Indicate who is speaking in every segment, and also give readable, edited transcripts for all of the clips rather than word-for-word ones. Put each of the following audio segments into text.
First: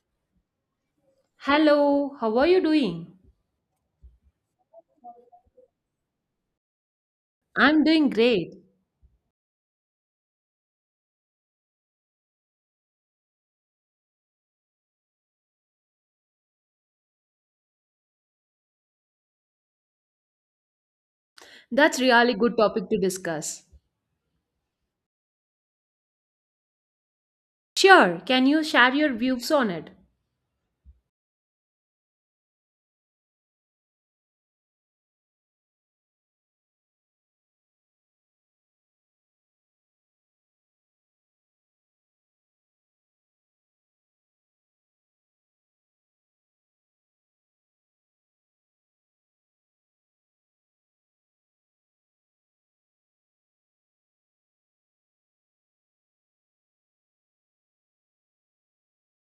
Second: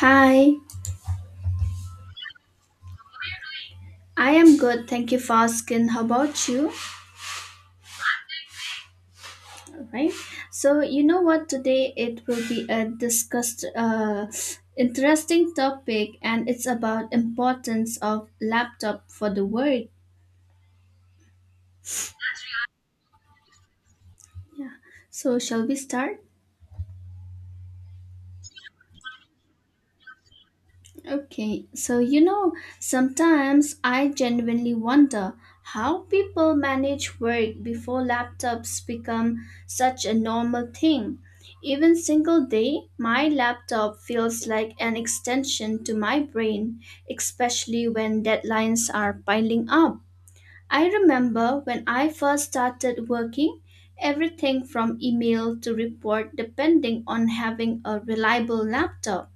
Speaker 1: Hi,
Speaker 2: Hello, how are you doing?
Speaker 1: I am good. Thank you for asking. How about you?
Speaker 2: I'm doing great.
Speaker 1: All right. So you know what? Today it will be a discussed, interesting topic, and it's about importance of laptop for the work.
Speaker 2: That's really good topic to discuss.
Speaker 1: Yeah. So shall we start?
Speaker 2: Sure, can you share your views on it?
Speaker 1: Okay, so you know, sometimes I genuinely wonder how people manage work before laptops become such a normal thing. Even single day, my laptop feels like an extension to my brain, especially when deadlines are piling up. I remember when I first started working, everything from email to report depending on having a reliable laptop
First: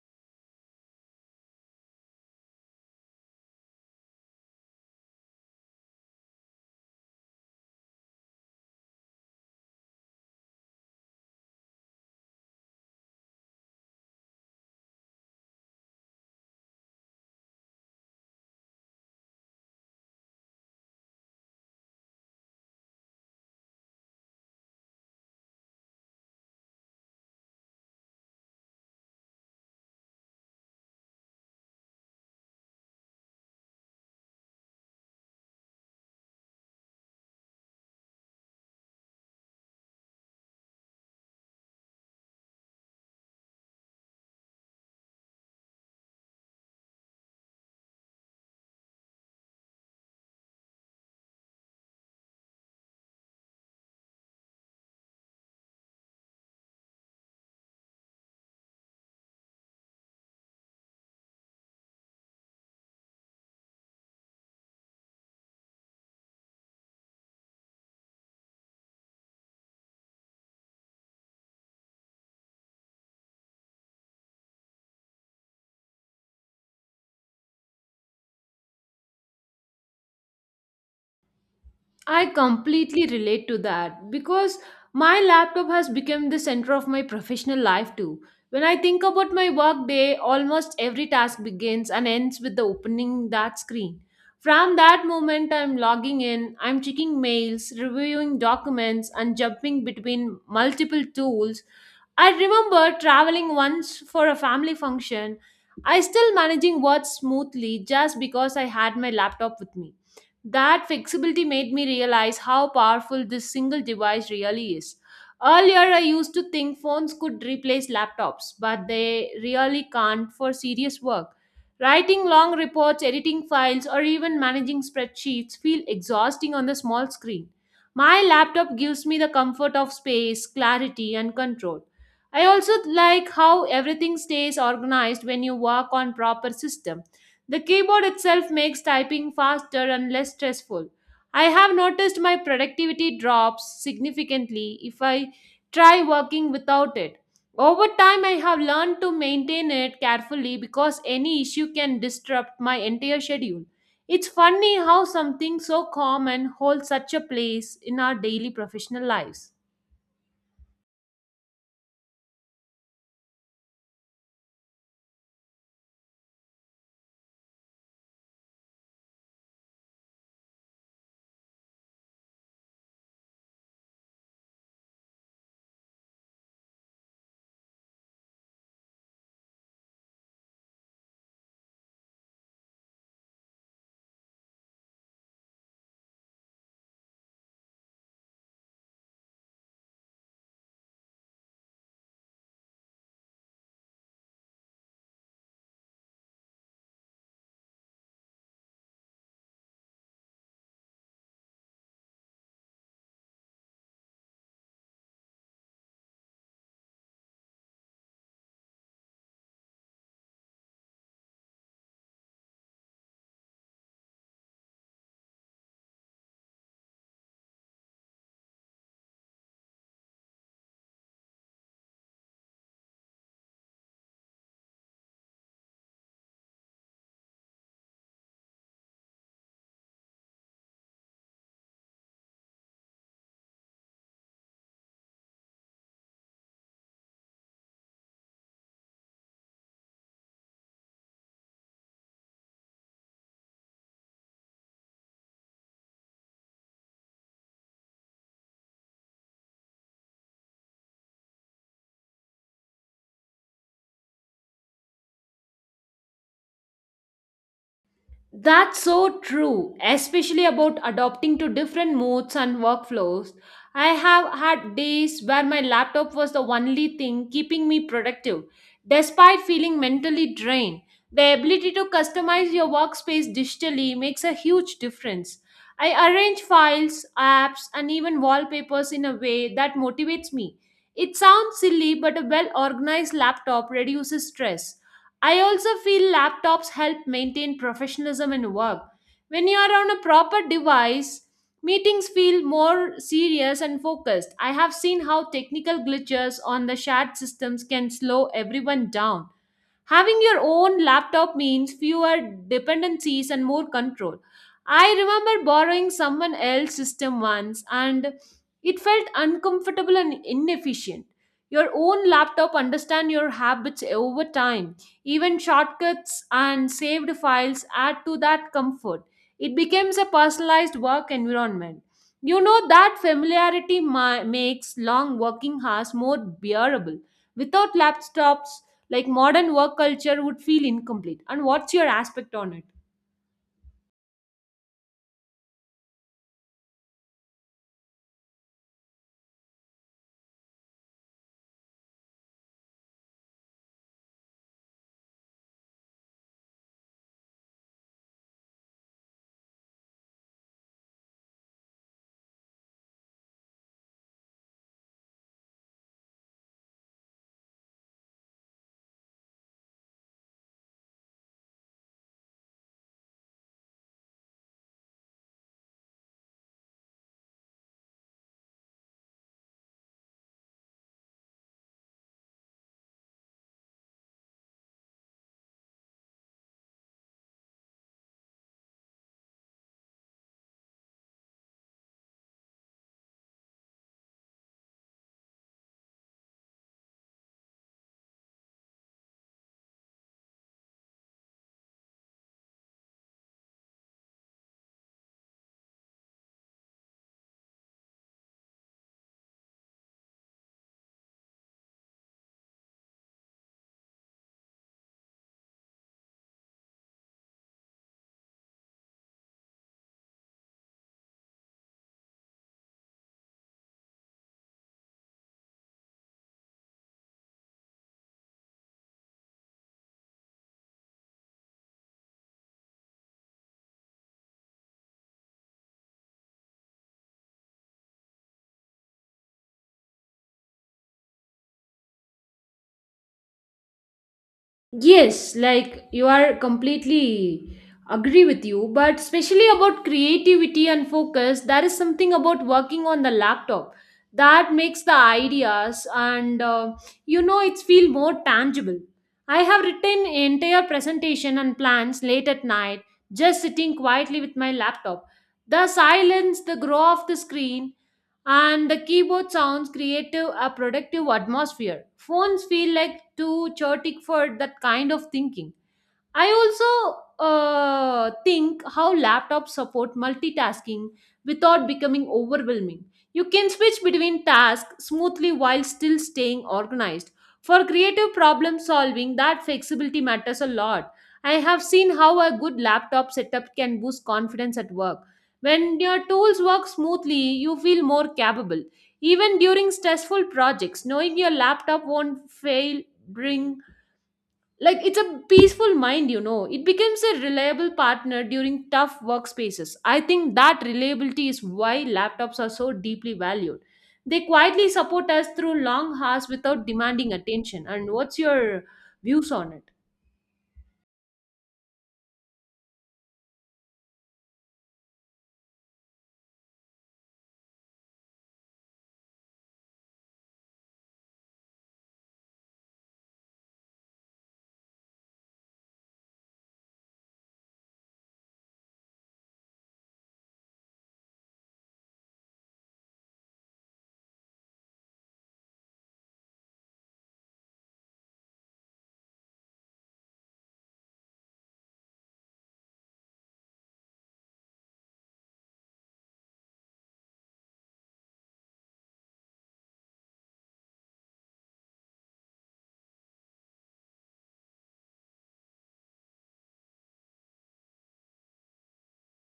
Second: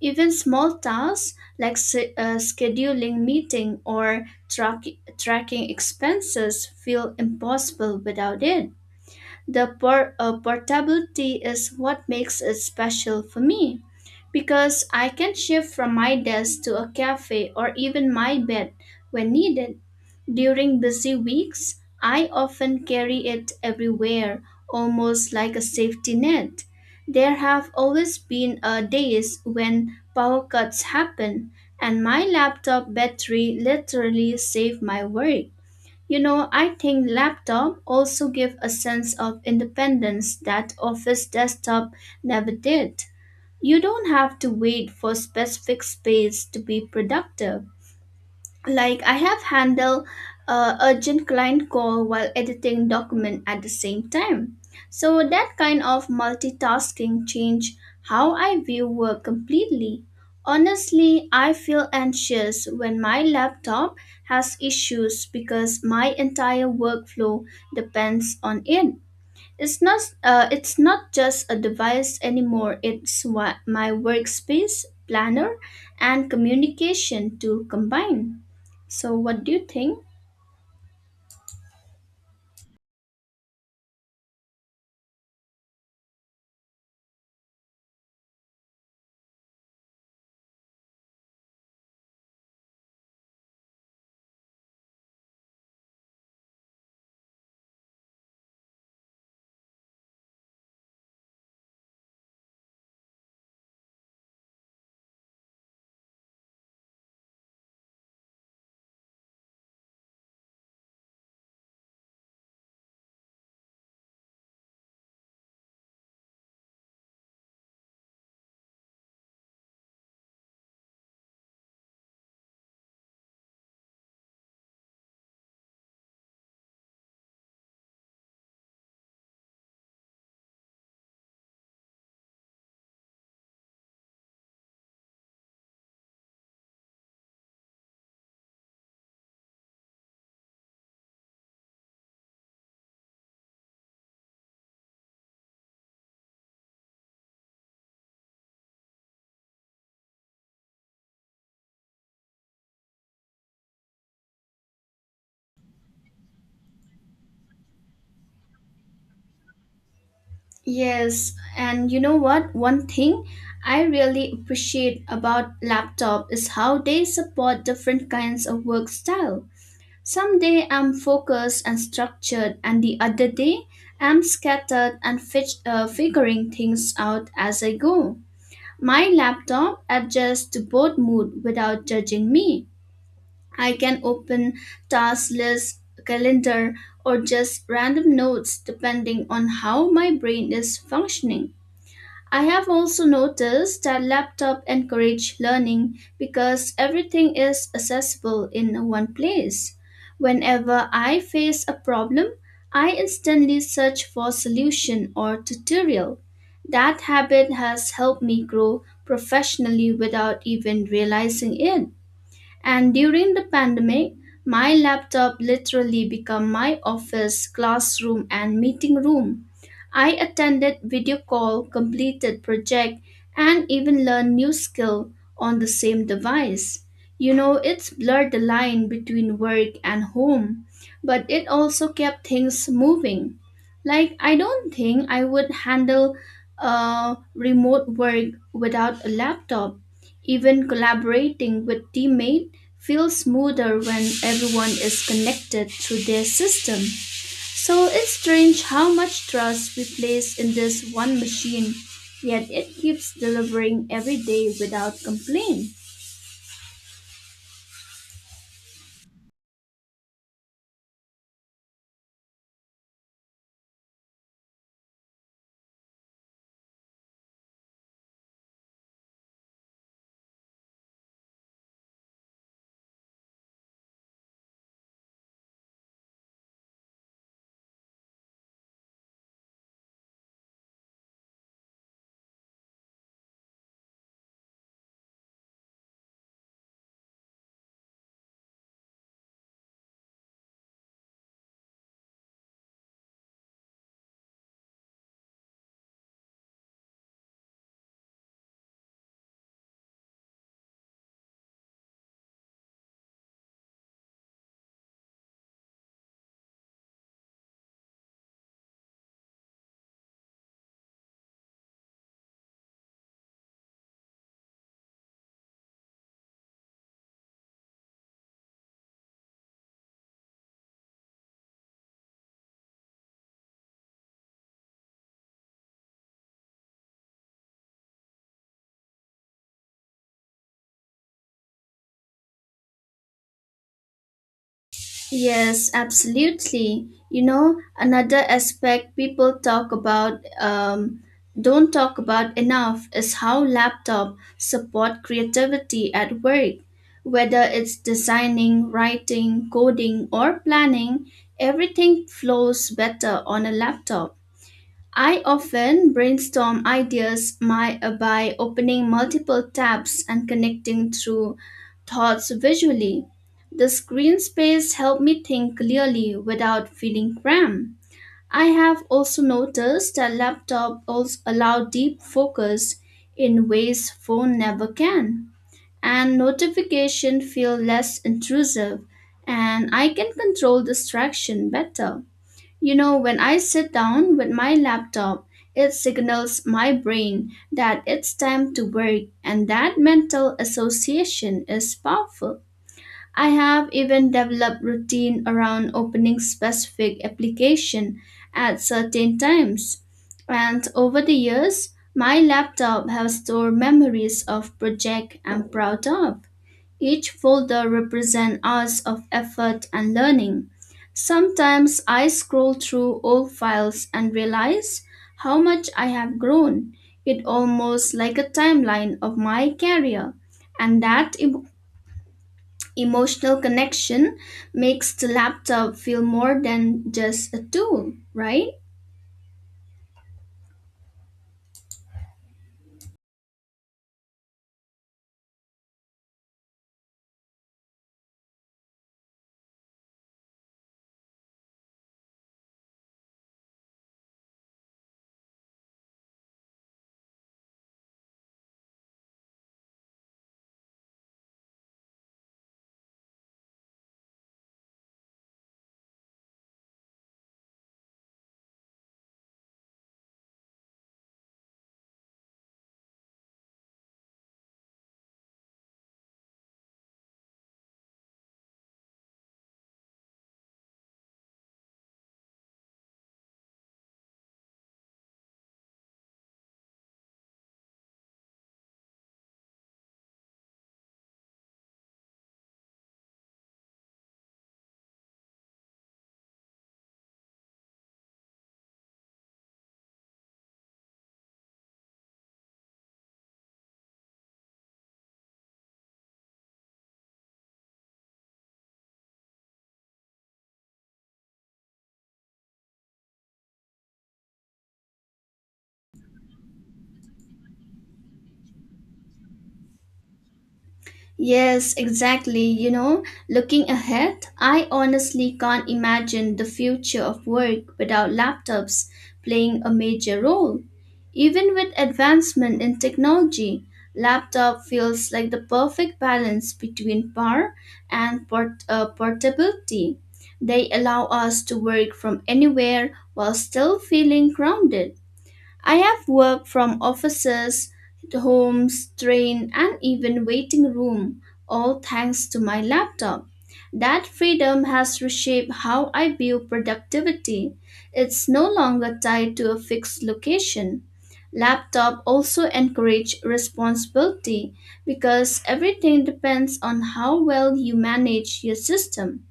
Speaker 1: even small tasks like scheduling meeting or tracking expenses feel impossible without it. The portability is what makes it special for me because I can shift from my desk to a cafe or even my bed when needed. During busy weeks, I often carry it everywhere, almost like a safety net. There have always been days when power cuts happen, and my laptop battery literally saved my work. You know, I think laptop also give a sense of independence that office desktop never did. You don't have to wait for specific space to be productive like I have handled urgent client call while editing document at the same time, so that kind of multitasking changed how I view work completely. Honestly, I feel anxious when my laptop has issues because my entire workflow depends on it. It's not just a device anymore. It's what my workspace, planner, and communication to combine. So what do you think?
Speaker 2: I completely relate to that because my laptop has become the center of my professional life too. When I think about my workday, almost every task begins and ends with the opening that screen. From that moment, I'm logging in, I'm checking mails, reviewing documents, and jumping between multiple tools. I remember traveling once for a family function. I still managing work smoothly just because I had my laptop with me. That flexibility made me realize how powerful this single device really is. Earlier, I used to think phones could replace laptops, but they really can't for serious work. Writing long reports, editing files, or even managing spreadsheets feel exhausting on the small screen. My laptop gives me the comfort of space, clarity, and control. I also like how everything stays organized when you work on proper system. The keyboard itself makes typing faster and less stressful. I have noticed my productivity drops significantly if I try working without it. Over time, I have learned to maintain it carefully because any issue can disrupt my entire schedule. It's funny how something so common holds such a place in our daily professional lives.
Speaker 1: Yes, and you know what? One thing I really appreciate about laptop is how they support different kinds of work style. Some day I'm focused and structured, and the other day I'm scattered and figuring things out as I go. My laptop adjusts to both mood without judging me. I can open task list, calendar, or just random notes depending on how my brain is functioning. I have also noticed that laptop encourage learning because everything is accessible in one place. Whenever I face a problem, I instantly search for solution or tutorial. That habit has helped me grow professionally without even realizing it. And during the pandemic, my laptop literally became my office, classroom, and meeting room. I attended video call, completed project, and even learned new skill on the same device. You know, it's blurred the line between work and home, but it also kept things moving. Like I don't think I would handle remote work without a laptop. Even collaborating with teammate feels smoother when everyone is connected to their system. So it's strange how much trust we place in this one machine, yet it keeps delivering every day without complaint.
Speaker 2: That's so true, especially about adopting to different modes and workflows. I have had days where my laptop was the only thing keeping me productive, despite feeling mentally drained. The ability to customize your workspace digitally makes a huge difference. I arrange files, apps, and even wallpapers in a way that motivates me. It sounds silly, but a well organized laptop reduces stress. I also feel laptops help maintain professionalism in work. When you are on a proper device, meetings feel more serious and focused. I have seen how technical glitches on the shared systems can slow everyone down. Having your own laptop means fewer dependencies and more control. I remember borrowing someone else's system once and it felt uncomfortable and inefficient. Your own laptop understands your habits over time. Even shortcuts and saved files add to that comfort. It becomes a personalized work environment. You know that familiarity makes long working hours more bearable. Without laptops, like modern work culture would feel incomplete. And what's your aspect on it?
Speaker 1: Yes, absolutely. You know, another aspect people talk about, don't talk about enough is how laptop support creativity at work. Whether it's designing, writing, coding, or planning, everything flows better on a laptop. I often brainstorm ideas by opening multiple tabs and connecting through thoughts visually. The screen space helped me think clearly without feeling cramped. I have also noticed that laptop also allow deep focus in ways phone never can. And notification feel less intrusive and I can control distraction better. You know, when I sit down with my laptop, it signals my brain that it's time to work, and that mental association is powerful. I have even developed routine around opening specific application at certain times. And over the years, my laptop has stored memories of project I'm proud of, each folder represents hours of effort and learning. Sometimes I scroll through old files and realize how much I have grown. It almost like a timeline of my career. And that emotional connection makes the laptop feel more than just a tool, right?
Speaker 2: Yes, like you are completely agree with you, but especially about creativity and focus, there is something about working on the laptop that makes the ideas and you know it's feel more tangible. I have written entire presentation and plans late at night, just sitting quietly with my laptop. The silence, the glow of the screen, and the keyboard sounds creative a productive atmosphere. Phones feel like too chaotic for that kind of thinking. I also think how laptops support multitasking without becoming overwhelming. You can switch between tasks smoothly while still staying organized. For creative problem solving, that flexibility matters a lot. I have seen how a good laptop setup can boost confidence at work. When your tools work smoothly, you feel more capable. Even during stressful projects, knowing your laptop won't fail bring, like, it's a peaceful mind. You know, it becomes a reliable partner during tough workspaces. I think that reliability is why laptops are so deeply valued. They quietly support us through long hours without demanding attention. And what's your views on it?
Speaker 1: Yes, exactly. You know, looking ahead, I honestly can't imagine the future of work without laptops playing a major role. Even with advancement in technology, laptop feels like the perfect balance between power and portability. They allow us to work from anywhere while still feeling grounded. I have worked from offices, homes, train, and even waiting room, all thanks to my laptop. That freedom has reshaped how I view productivity. It's no longer tied to a fixed location. Laptop also encourage responsibility because everything depends on how well you manage your system.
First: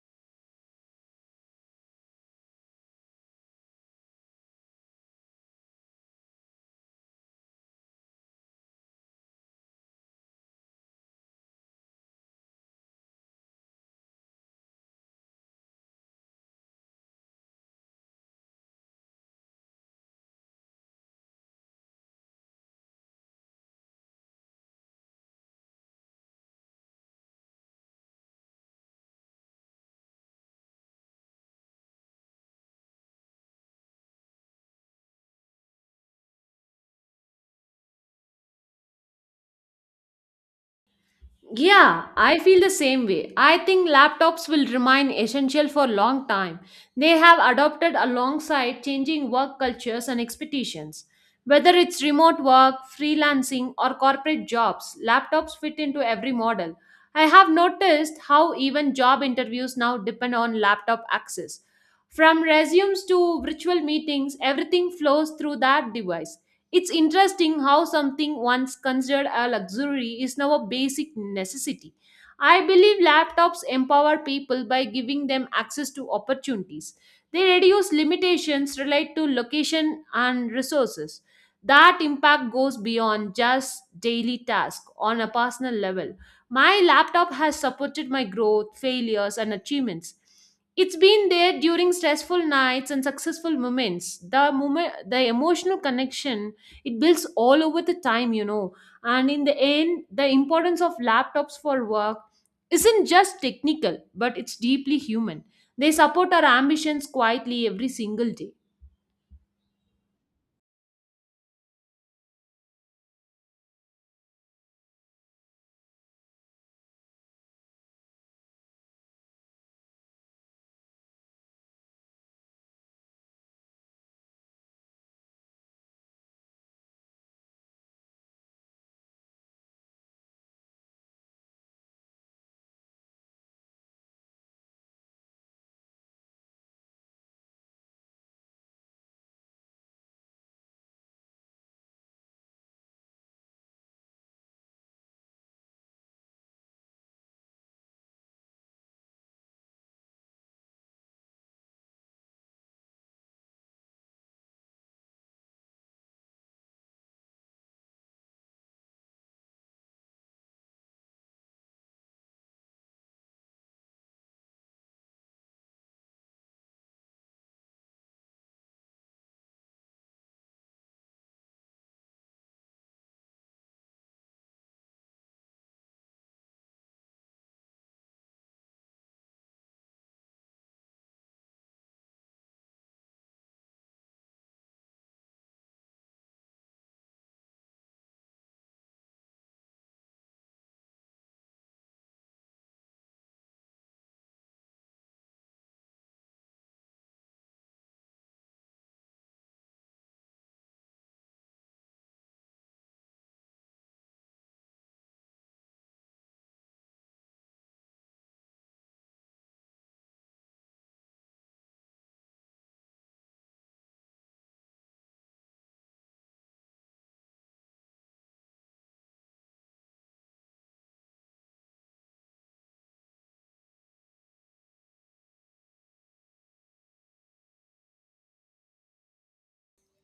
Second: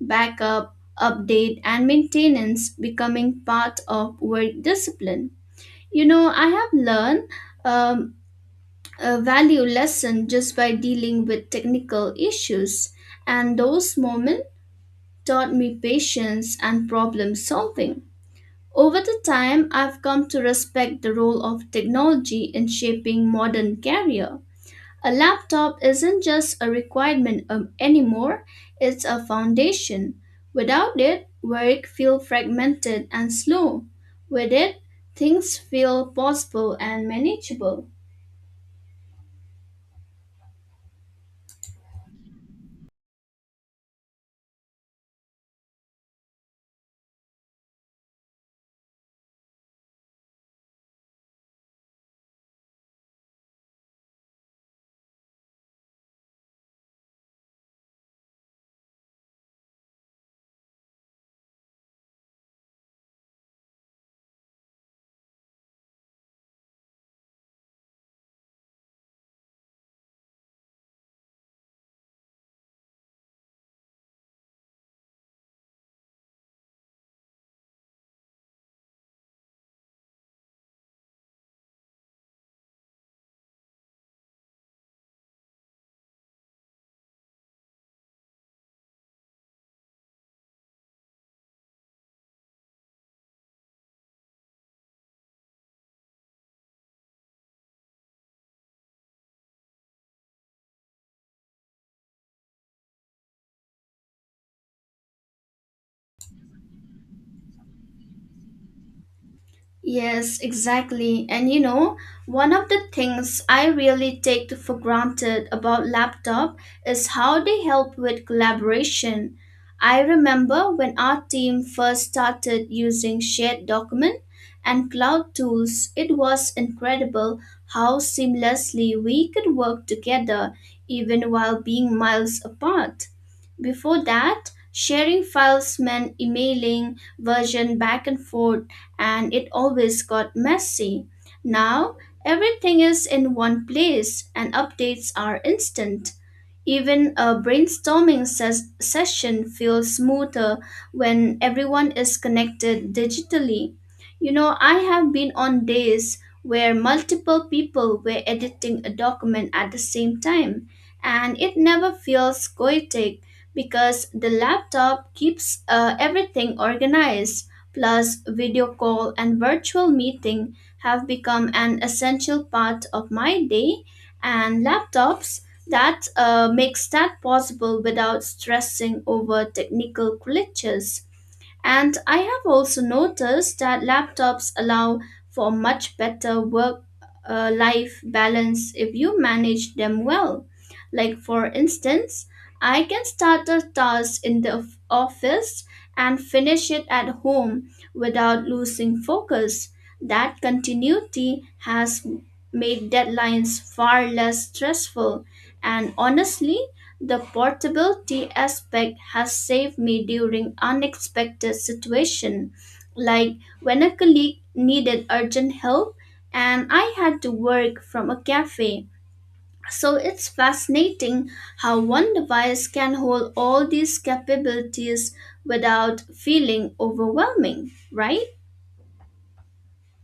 Speaker 1: Backup, update, and maintenance becoming part of work discipline. You know, I have learned um, a value lesson just by dealing with technical issues, and those moments taught me patience and problem solving. Over the time, I've come to respect the role of technology in shaping modern career. A laptop isn't just a requirement anymore, it's a foundation. Without it, work feels fragmented and slow. With it, things feel possible and manageable.
Speaker 2: Yeah, I feel the same way. I think laptops will remain essential for a long time. They have adopted alongside changing work cultures and expectations. Whether it's remote work, freelancing, or corporate jobs, laptops fit into every model. I have noticed how even job interviews now depend on laptop access. From resumes to virtual meetings, everything flows through that device. It's interesting how something once considered a luxury is now a basic necessity. I believe laptops empower people by giving them access to opportunities. They reduce limitations related to location and resources. That impact goes beyond just daily tasks on a personal level. My laptop has supported my growth, failures, and achievements. It's been there during stressful nights and successful moments. The moment, the emotional connection it builds all over the time. You know, and in the end the importance of laptops for work isn't just technical, but it's deeply human. They support our ambitions quietly every single day.
Speaker 1: Yes, exactly. And you know, one of the things I really take for granted about laptop is how they help with collaboration. I remember when our team first started using shared document and cloud tools, it was incredible how seamlessly we could work together even while being miles apart. Before that, sharing files meant emailing version back and forth and it always got messy. Now, everything is in one place and updates are instant. Even a brainstorming session feels smoother when everyone is connected digitally. You know, I have been on days where multiple people were editing a document at the same time, and it never feels chaotic because the laptop keeps everything organized. Plus, video call and virtual meeting have become an essential part of my day, and laptops that makes that possible without stressing over technical glitches. And I have also noticed that laptops allow for much better work life balance if you manage them well. Like, for instance, I can start a task in the office and finish it at home without losing focus. That continuity has made deadlines far less stressful and honestly, the portability aspect has saved me during unexpected situations, like when a colleague needed urgent help and I had to work from a cafe. So it's fascinating how one device can hold all these capabilities without feeling overwhelming, right?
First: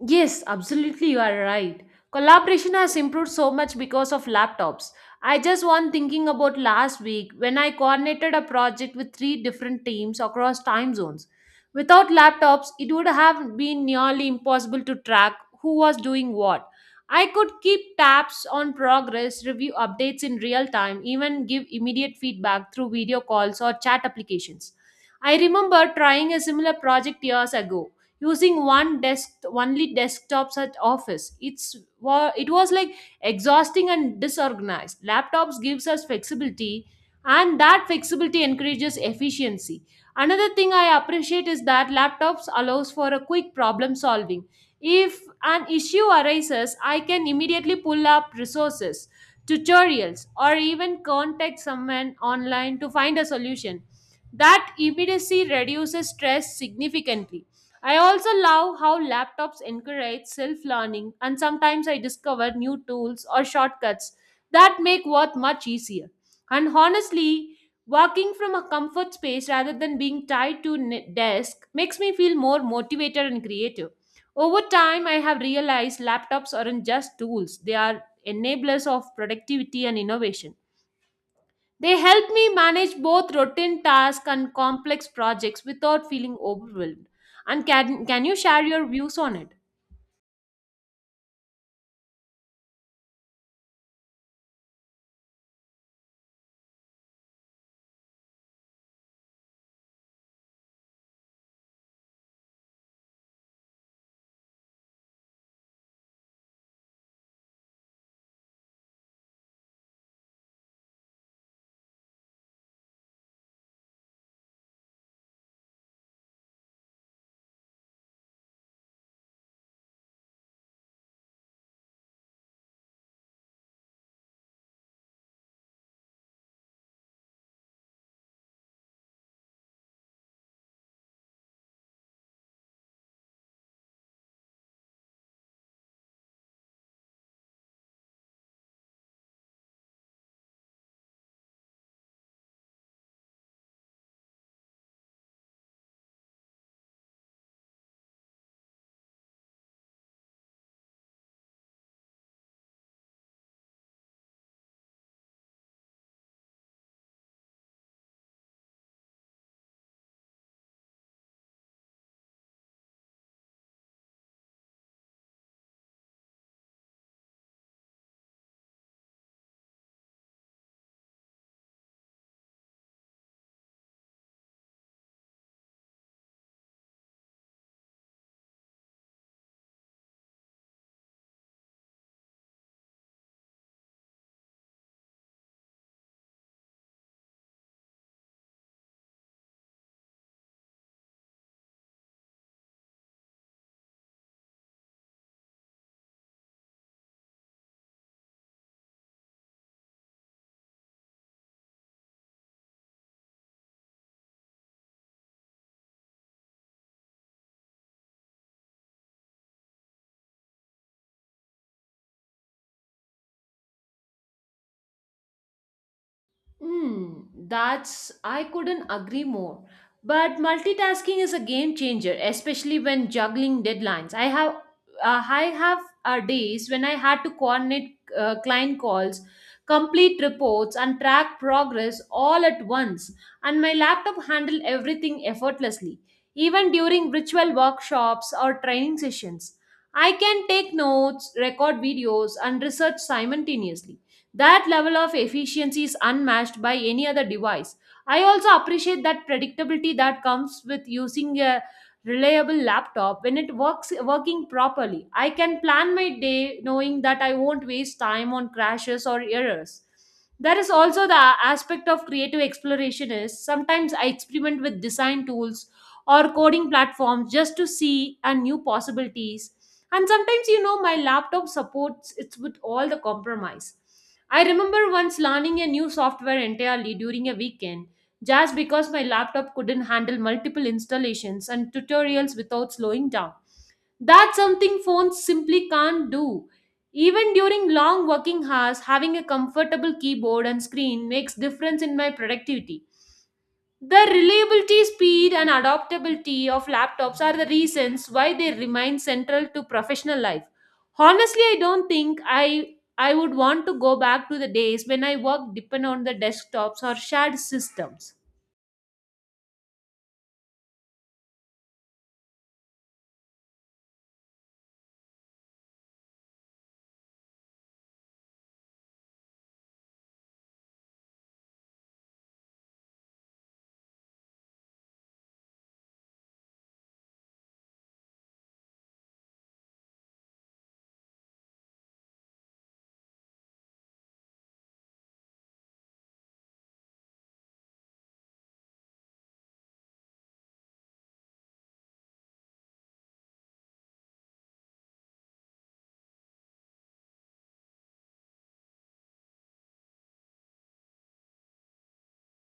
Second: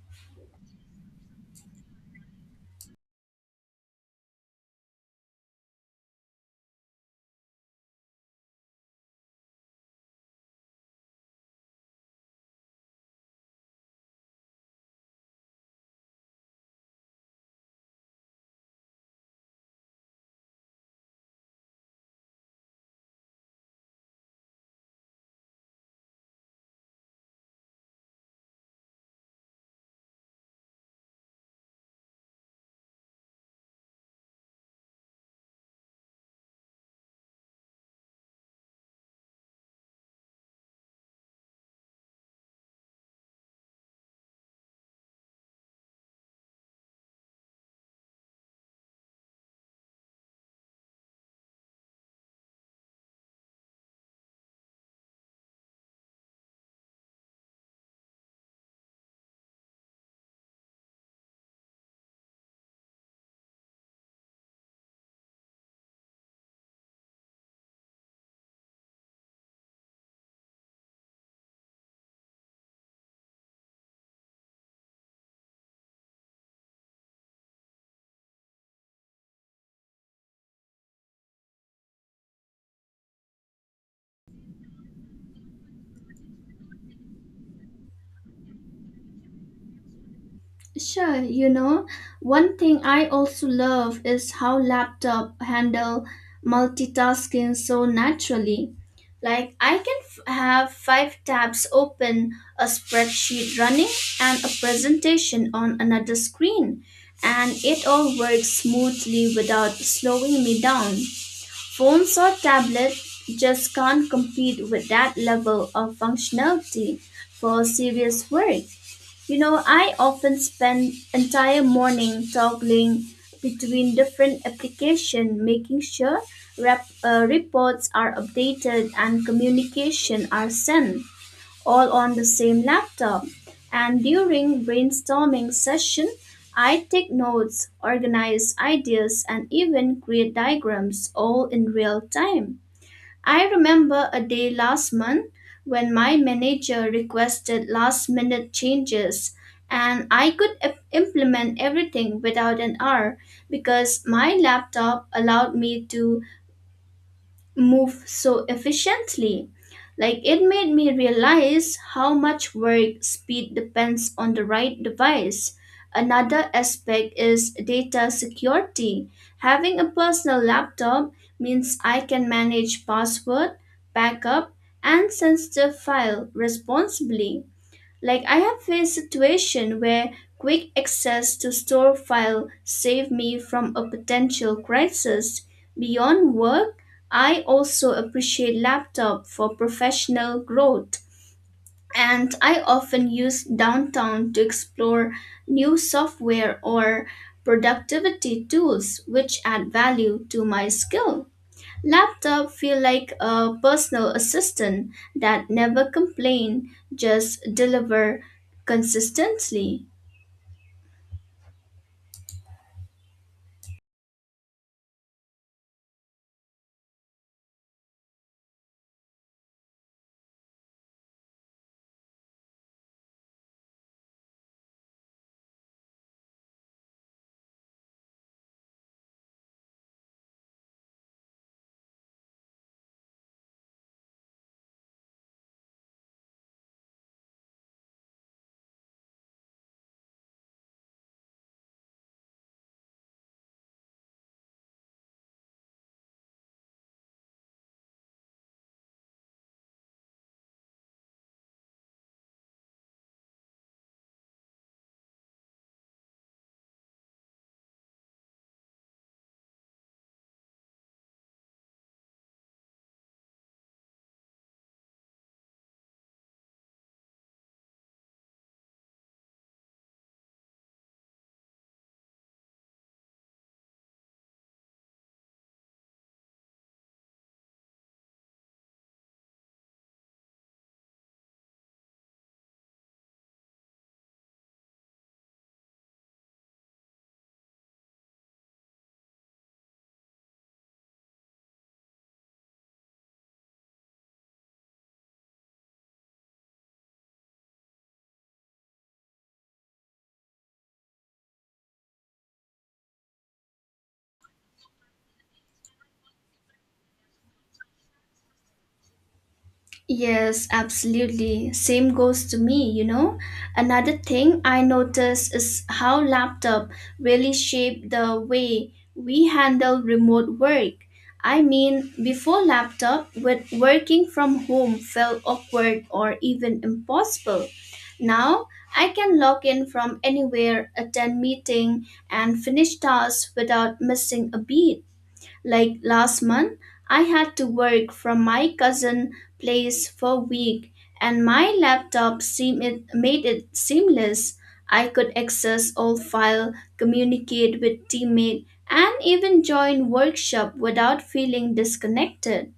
Speaker 2: Yes, absolutely, you are right. Collaboration has improved so much because of laptops. I just was thinking about last week when I coordinated a project with three different teams across time zones. Without laptops, it would have been nearly impossible to track who was doing what. I could keep tabs on progress, review updates in real time, even give immediate feedback through video calls or chat applications. I remember trying a similar project years ago using one desk only desktops at office. It was like exhausting and disorganized. Laptops gives us flexibility, and that flexibility encourages efficiency. Another thing I appreciate is that laptops allows for a quick problem solving. If an issue arises, I can immediately pull up resources, tutorials, or even contact someone online to find a solution. That immediacy reduces stress significantly. I also love how laptops encourage self learning, and sometimes I discover new tools or shortcuts that make work much easier. And honestly, working from a comfort space rather than being tied to a desk makes me feel more motivated and creative. Over time, I have realized laptops aren't just tools, they are enablers of productivity and innovation. They help me manage both routine tasks and complex projects without feeling overwhelmed. And can you share your views on it?
Speaker 1: Sure, you know, one thing I also love is how laptop handle multitasking so naturally. Like I can have 5 tabs open, a spreadsheet running, and a presentation on another screen, and it all works smoothly without slowing me down. Phones or tablets just can't compete with that level of functionality for serious work. You know, I often spend entire morning toggling between different applications, making sure reports are updated and communication are sent all on the same laptop. And during brainstorming session, I take notes, organize ideas, and even create diagrams all in real time. I remember a day last month when my manager requested last minute changes and I could implement everything without an hour because my laptop allowed me to move so efficiently. Like it made me realize how much work speed depends on the right device. Another aspect is data security. Having a personal laptop means I can manage password, backup, and sensitive file responsibly. Like I have faced situation where quick access to store file saved me from a potential crisis. Beyond work, I also appreciate laptop for professional growth and I often use downtown to explore new software or productivity tools which add value to my skill. Laptop feel like a personal assistant that never complain, just deliver consistently.
Speaker 2: Hmm, that's, I couldn't agree more. But multitasking is a game changer, especially when juggling deadlines. I have days when I had to coordinate client calls, complete reports, and track progress all at once. And my laptop handled everything effortlessly, even during virtual workshops or training sessions. I can take notes, record videos, and research simultaneously. That level of efficiency is unmatched by any other device. I also appreciate that predictability that comes with using a reliable laptop when it works working properly. I can plan my day knowing that I won't waste time on crashes or errors. There is also the aspect of creative exploration, is sometimes I experiment with design tools or coding platforms just to see and new possibilities. And sometimes, you know, my laptop supports it with all the compromise. I remember once learning a new software entirely during a weekend just because my laptop couldn't handle multiple installations and tutorials without slowing down. That's something phones simply can't do. Even during long working hours, having a comfortable keyboard and screen makes difference in my productivity. The reliability, speed, and adaptability of laptops are the reasons why they remain central to professional life. Honestly, I don't think I would want to go back to the days when I worked depend on the desktops or shared systems.
Speaker 1: Yes, absolutely. Same goes to me, you know. Another thing I notice is how laptop really shape the way we handle remote work. I mean, before laptop, with working from home felt awkward or even impossible. Now, I can log in from anywhere, attend meeting, and finish tasks without missing a beat. Like last month, I had to work from my cousin place for a week and my laptop made it seamless. I could access all file, communicate with teammate and even join workshop without feeling disconnected.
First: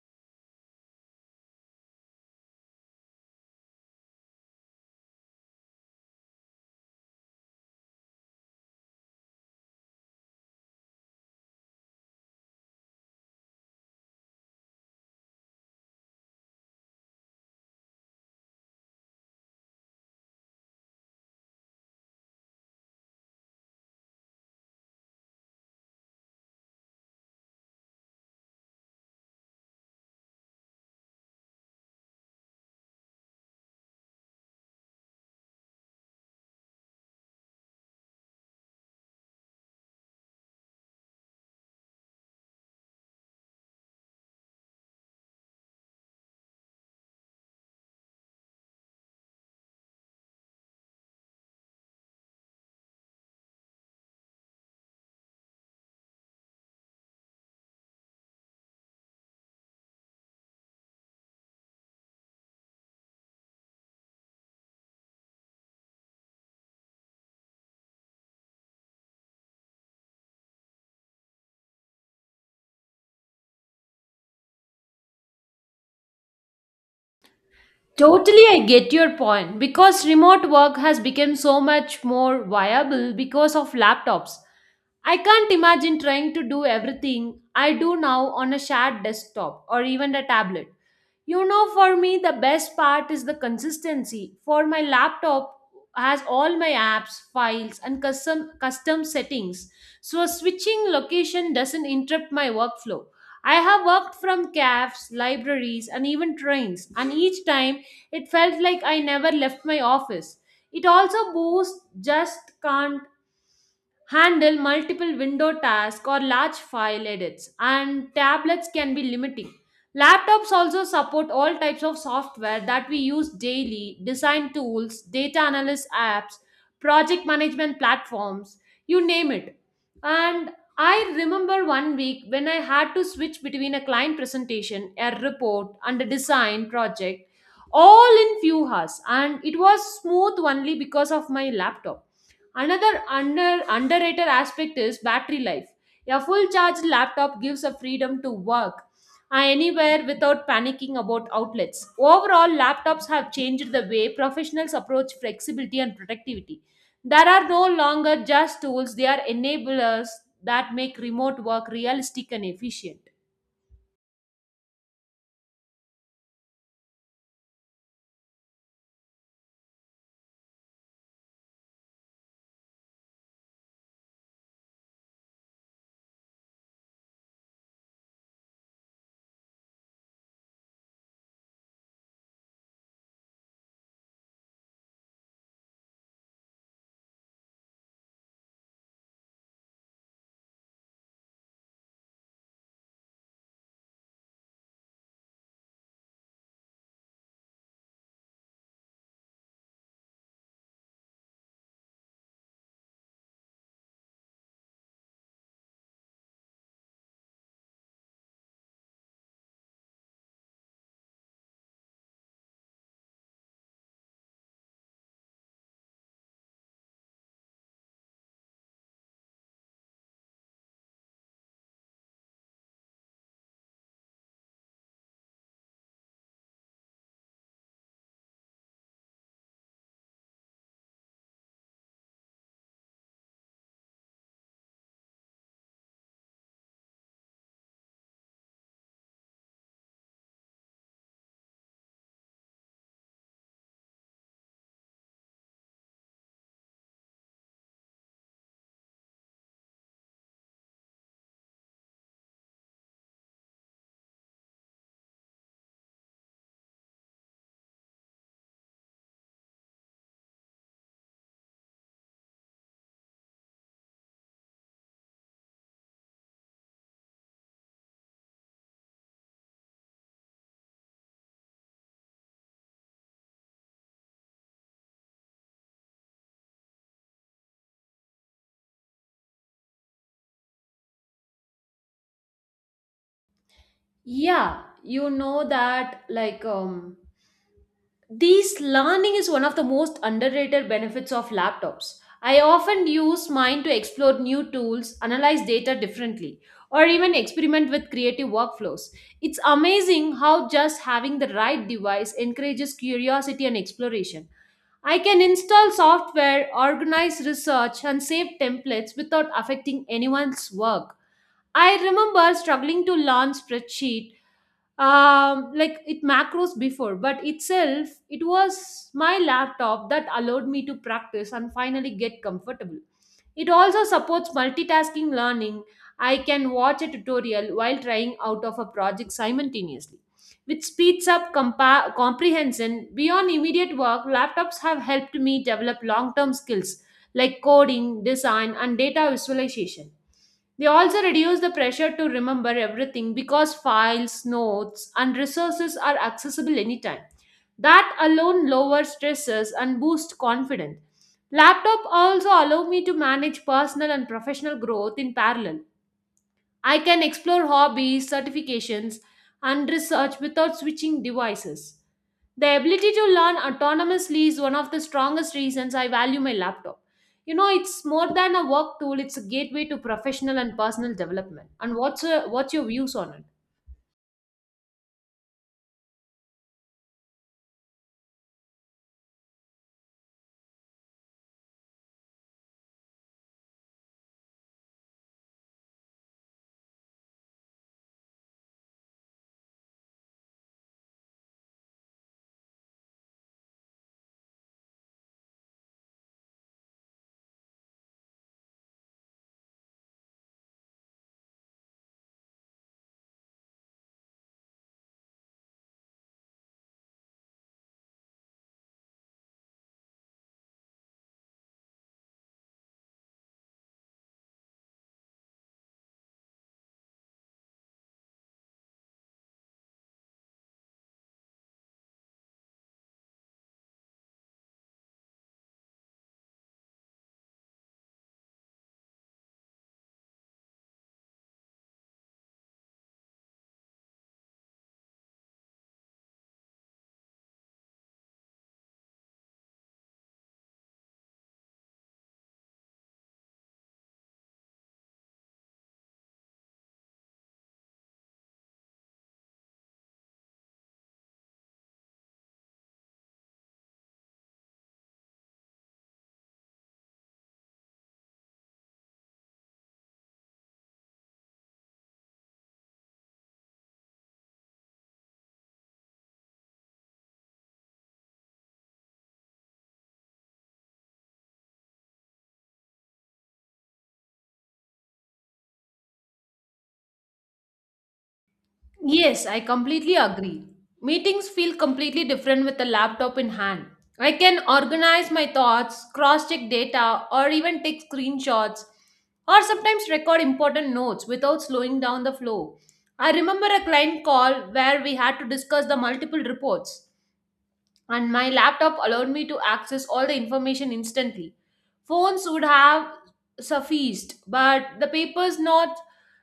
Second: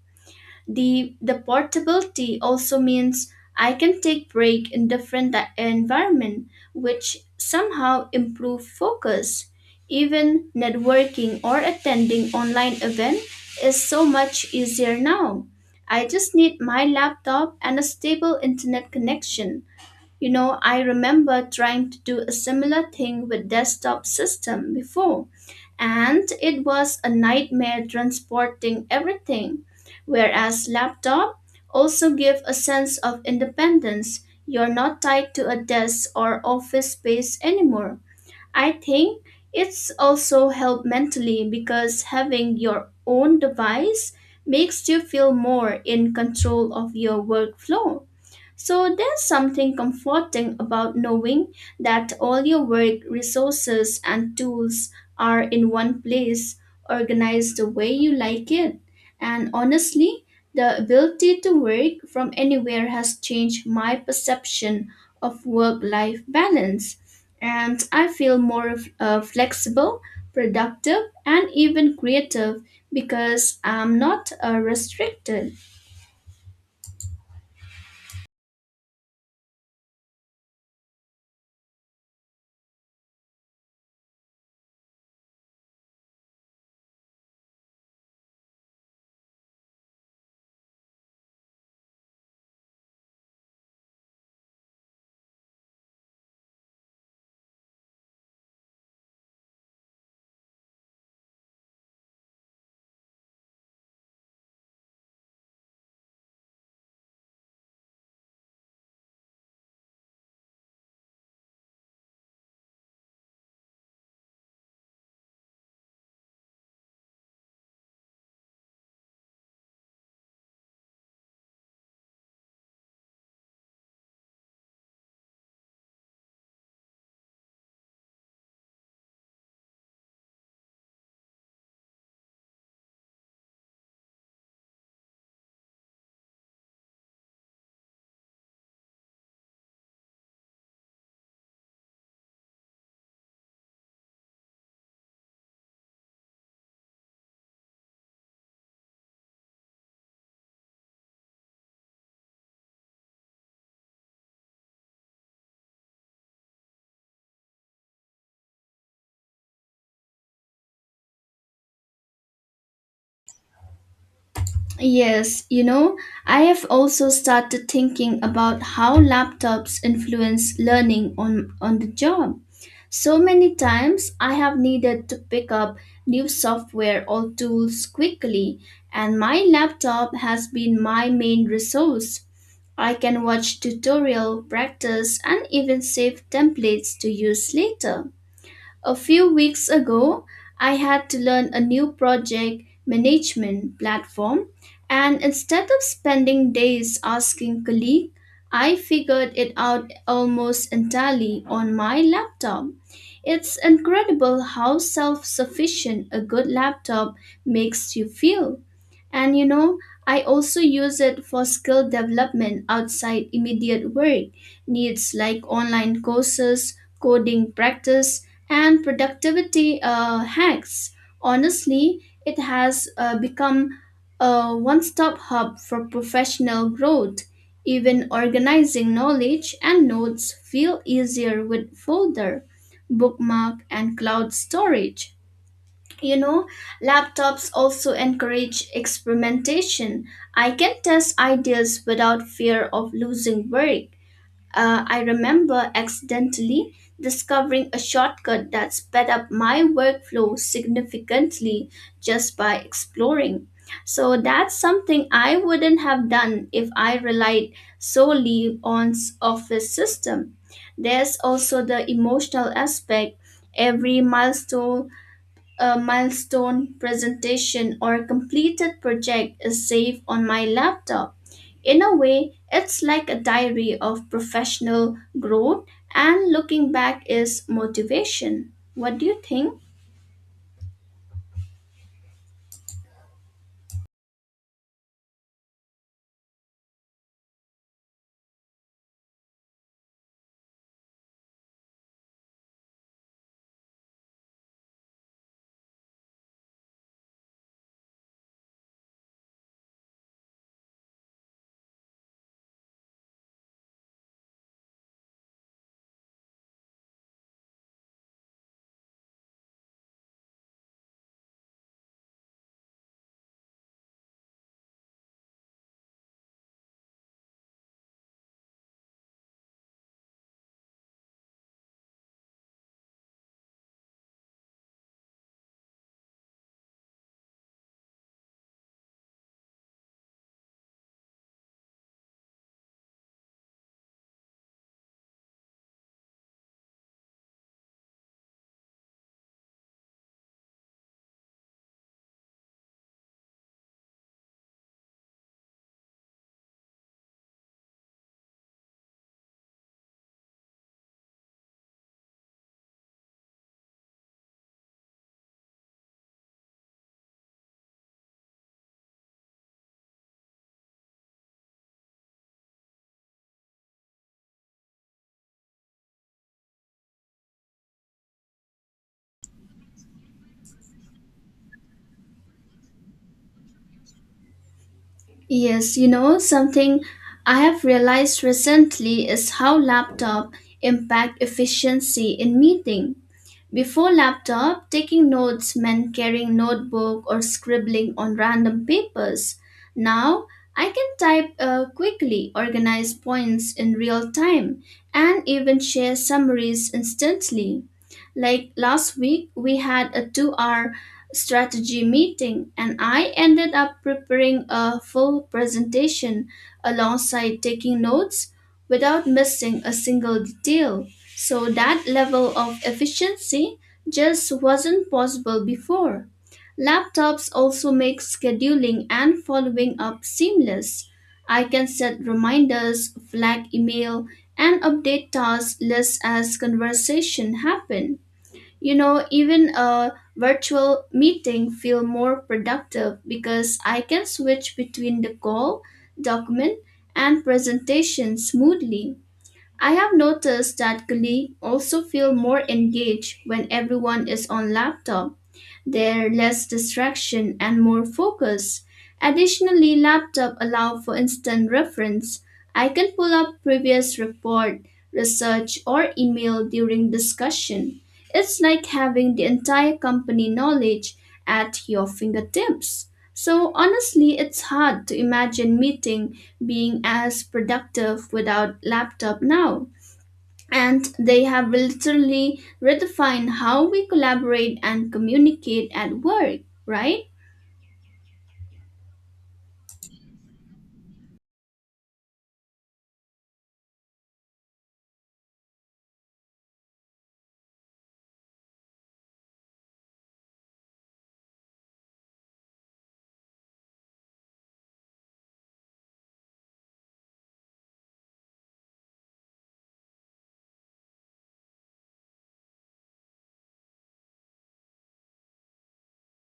Speaker 1: The portability also means I can take break in different environment, which somehow improve focus. Even networking or attending online event is so much easier now. I just need my laptop and a stable internet connection. You know, I remember trying to do a similar thing with desktop system before and it was a nightmare transporting everything. Whereas laptop also give a sense of independence. You're not tied to a desk or office space anymore. I think it's also help mentally because having your own device makes you feel more in control of your workflow. So there's something comforting about knowing that all your work, resources, and tools are in one place, organized the way you like it. And honestly, the ability to work from anywhere has changed my perception of work life balance. And I feel more flexible, productive, and even creative because I'm not restricted.
Speaker 2: Totally, I get your point because remote work has become so much more viable because of laptops. I can't imagine trying to do everything I do now on a shared desktop or even a tablet. You know, for me, the best part is the consistency. For my laptop has all my apps, files, and custom settings, so switching location doesn't interrupt my workflow. I have worked from cafes, libraries, and even trains, and each time it felt like I never left my office. It also boosts just can't handle multiple window tasks or large file edits, and tablets can be limiting. Laptops also support all types of software that we use daily design tools, data analysis apps, project management platforms, you name it. And I remember one week when I had to switch between a client presentation, a report, and a design project all in few hours, and it was smooth only because of my laptop. Another underrated aspect is battery life. A full charged laptop gives a freedom to work anywhere without panicking about outlets. Overall, laptops have changed the way professionals approach flexibility and productivity. There are no longer just tools, they are enablers that make remote work realistic and efficient.
Speaker 1: Yes, you know, I have also started thinking about how laptops influence learning on the job. So many times I have needed to pick up new software or tools quickly, and my laptop has been my main resource. I can watch tutorial, practice, and even save templates to use later. A few weeks ago, I had to learn a new project management platform, and instead of spending days asking colleagues, I figured it out almost entirely on my laptop. It's incredible how self sufficient a good laptop makes you feel. And you know, I also use it for skill development outside immediate work needs like online courses, coding practice, and productivity hacks. Honestly, it has become a one stop hub for professional growth. Even organizing knowledge and notes feel easier with folder, bookmark, and cloud storage. You know, laptops also encourage experimentation. I can test ideas without fear of losing work. I remember accidentally discovering a shortcut that sped up my workflow significantly just by exploring. So that's something I wouldn't have done if I relied solely on office system. There's also the emotional aspect. Every milestone presentation or a completed project is saved on my laptop. In a way, it's like a diary of professional growth, and looking back is motivation. What do you think?
Speaker 2: Yeah, you know that this learning is one of the most underrated benefits of laptops. I often use mine to explore new tools, analyze data differently, or even experiment with creative workflows. It's amazing how just having the right device encourages curiosity and exploration. I can install software, organize research, and save templates without affecting anyone's work. I remember struggling to learn spreadsheet like it macros before, but itself, it was my laptop that allowed me to practice and finally get comfortable. It also supports multitasking learning. I can watch a tutorial while trying out of a project simultaneously, which speeds up comprehension. Beyond immediate work, laptops have helped me develop long term skills like coding, design, and data visualization. They also reduce the pressure to remember everything because files, notes, and resources are accessible anytime. That alone lowers stresses and boosts confidence. Laptop also allow me to manage personal and professional growth in parallel. I can explore hobbies, certifications, and research without switching devices. The ability to learn autonomously is one of the strongest reasons I value my laptop. You know, it's more than a work tool, it's a gateway to professional and personal development. And what's your views on it?
Speaker 1: Yes, you know, something I have realized recently is how laptop impact efficiency in meeting. Before laptop, taking notes meant carrying notebook or scribbling on random papers. Now, I can type quickly, organize points in real time, and even share summaries instantly. Like last week, we had a 2 hour strategy meeting, and I ended up preparing a full presentation alongside taking notes without missing a single detail. So that level of efficiency just wasn't possible before. Laptops also make scheduling and following up seamless. I can set reminders, flag email, and update task lists as conversation happen. You know, even a virtual meeting feel more productive because I can switch between the call, document, and presentation smoothly. I have noticed that colleagues also feel more engaged when everyone is on laptop, they're less distraction and more focus. Additionally, laptop allow for instant reference. I can pull up previous report, research, or email during discussion. It's like having the entire company knowledge at your fingertips. So honestly, it's hard to imagine meeting being as productive without laptop now, and they have literally redefined how we collaborate and communicate at work, right?
Speaker 2: Yes, I completely agree. Meetings feel completely different with a laptop in hand. I can organize my thoughts, cross check data, or even take screenshots, or sometimes record important notes without slowing down the flow. I remember a client call where we had to discuss the multiple reports, and my laptop allowed me to access all the information instantly. Phones would have sufficed, but the papers notes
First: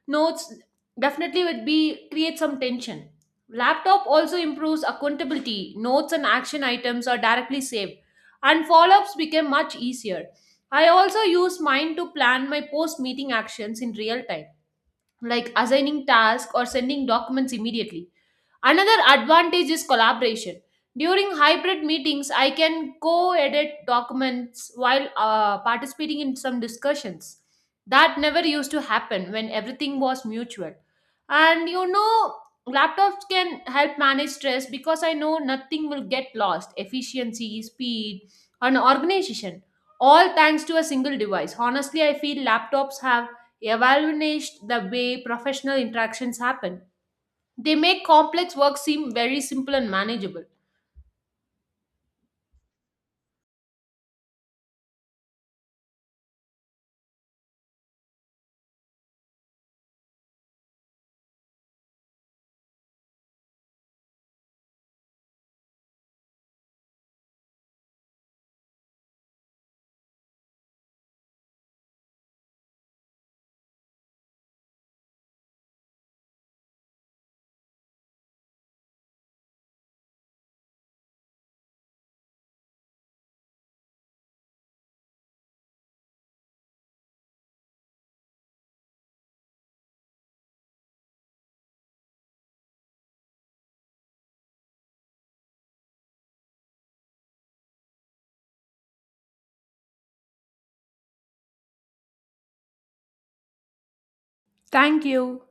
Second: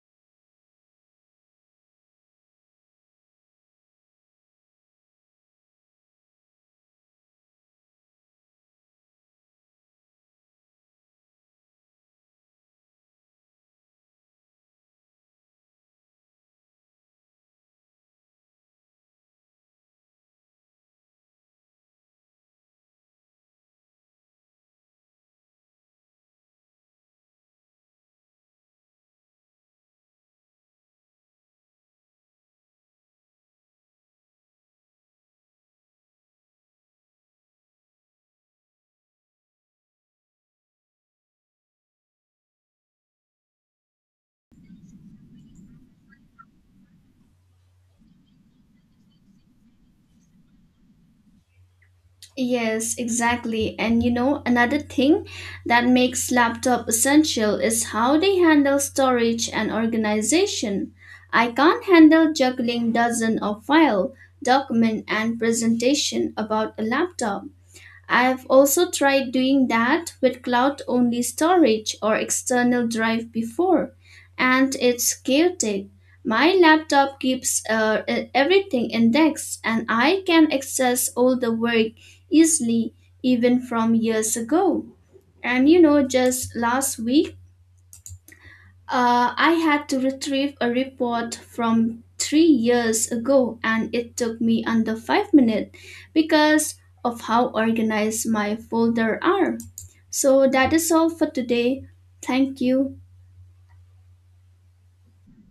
Speaker 2: notes definitely would be create some tension. Laptop also improves accountability. Notes and action items are directly saved, and follow-ups became much easier. I also use mine to plan my post-meeting actions in real time, like assigning tasks or sending documents immediately. Another advantage is collaboration. During hybrid meetings, I can co edit documents while participating in some discussions. That never used to happen when everything was mutual. And you know, laptops can help manage stress because I know nothing will get lost efficiency, speed, and organization. All thanks to a single device. Honestly, I feel laptops have evaluated the way professional interactions happen. They make complex work seem very simple and manageable.
Speaker 1: Yes, exactly. And you know, another thing that makes laptop essential is how they handle storage and organization. I can't handle juggling dozen of file, document and presentation about a laptop. I've also tried doing that with cloud only storage or external drive before, and it's chaotic. My laptop keeps everything indexed, and I can access all the work easily, even from years ago. And you know, just last week, I had to retrieve a report from 3 years ago, and it took me under 5 minutes because of how organized my folder are. So that is all for today. Thank you.
Speaker 2: Thank you.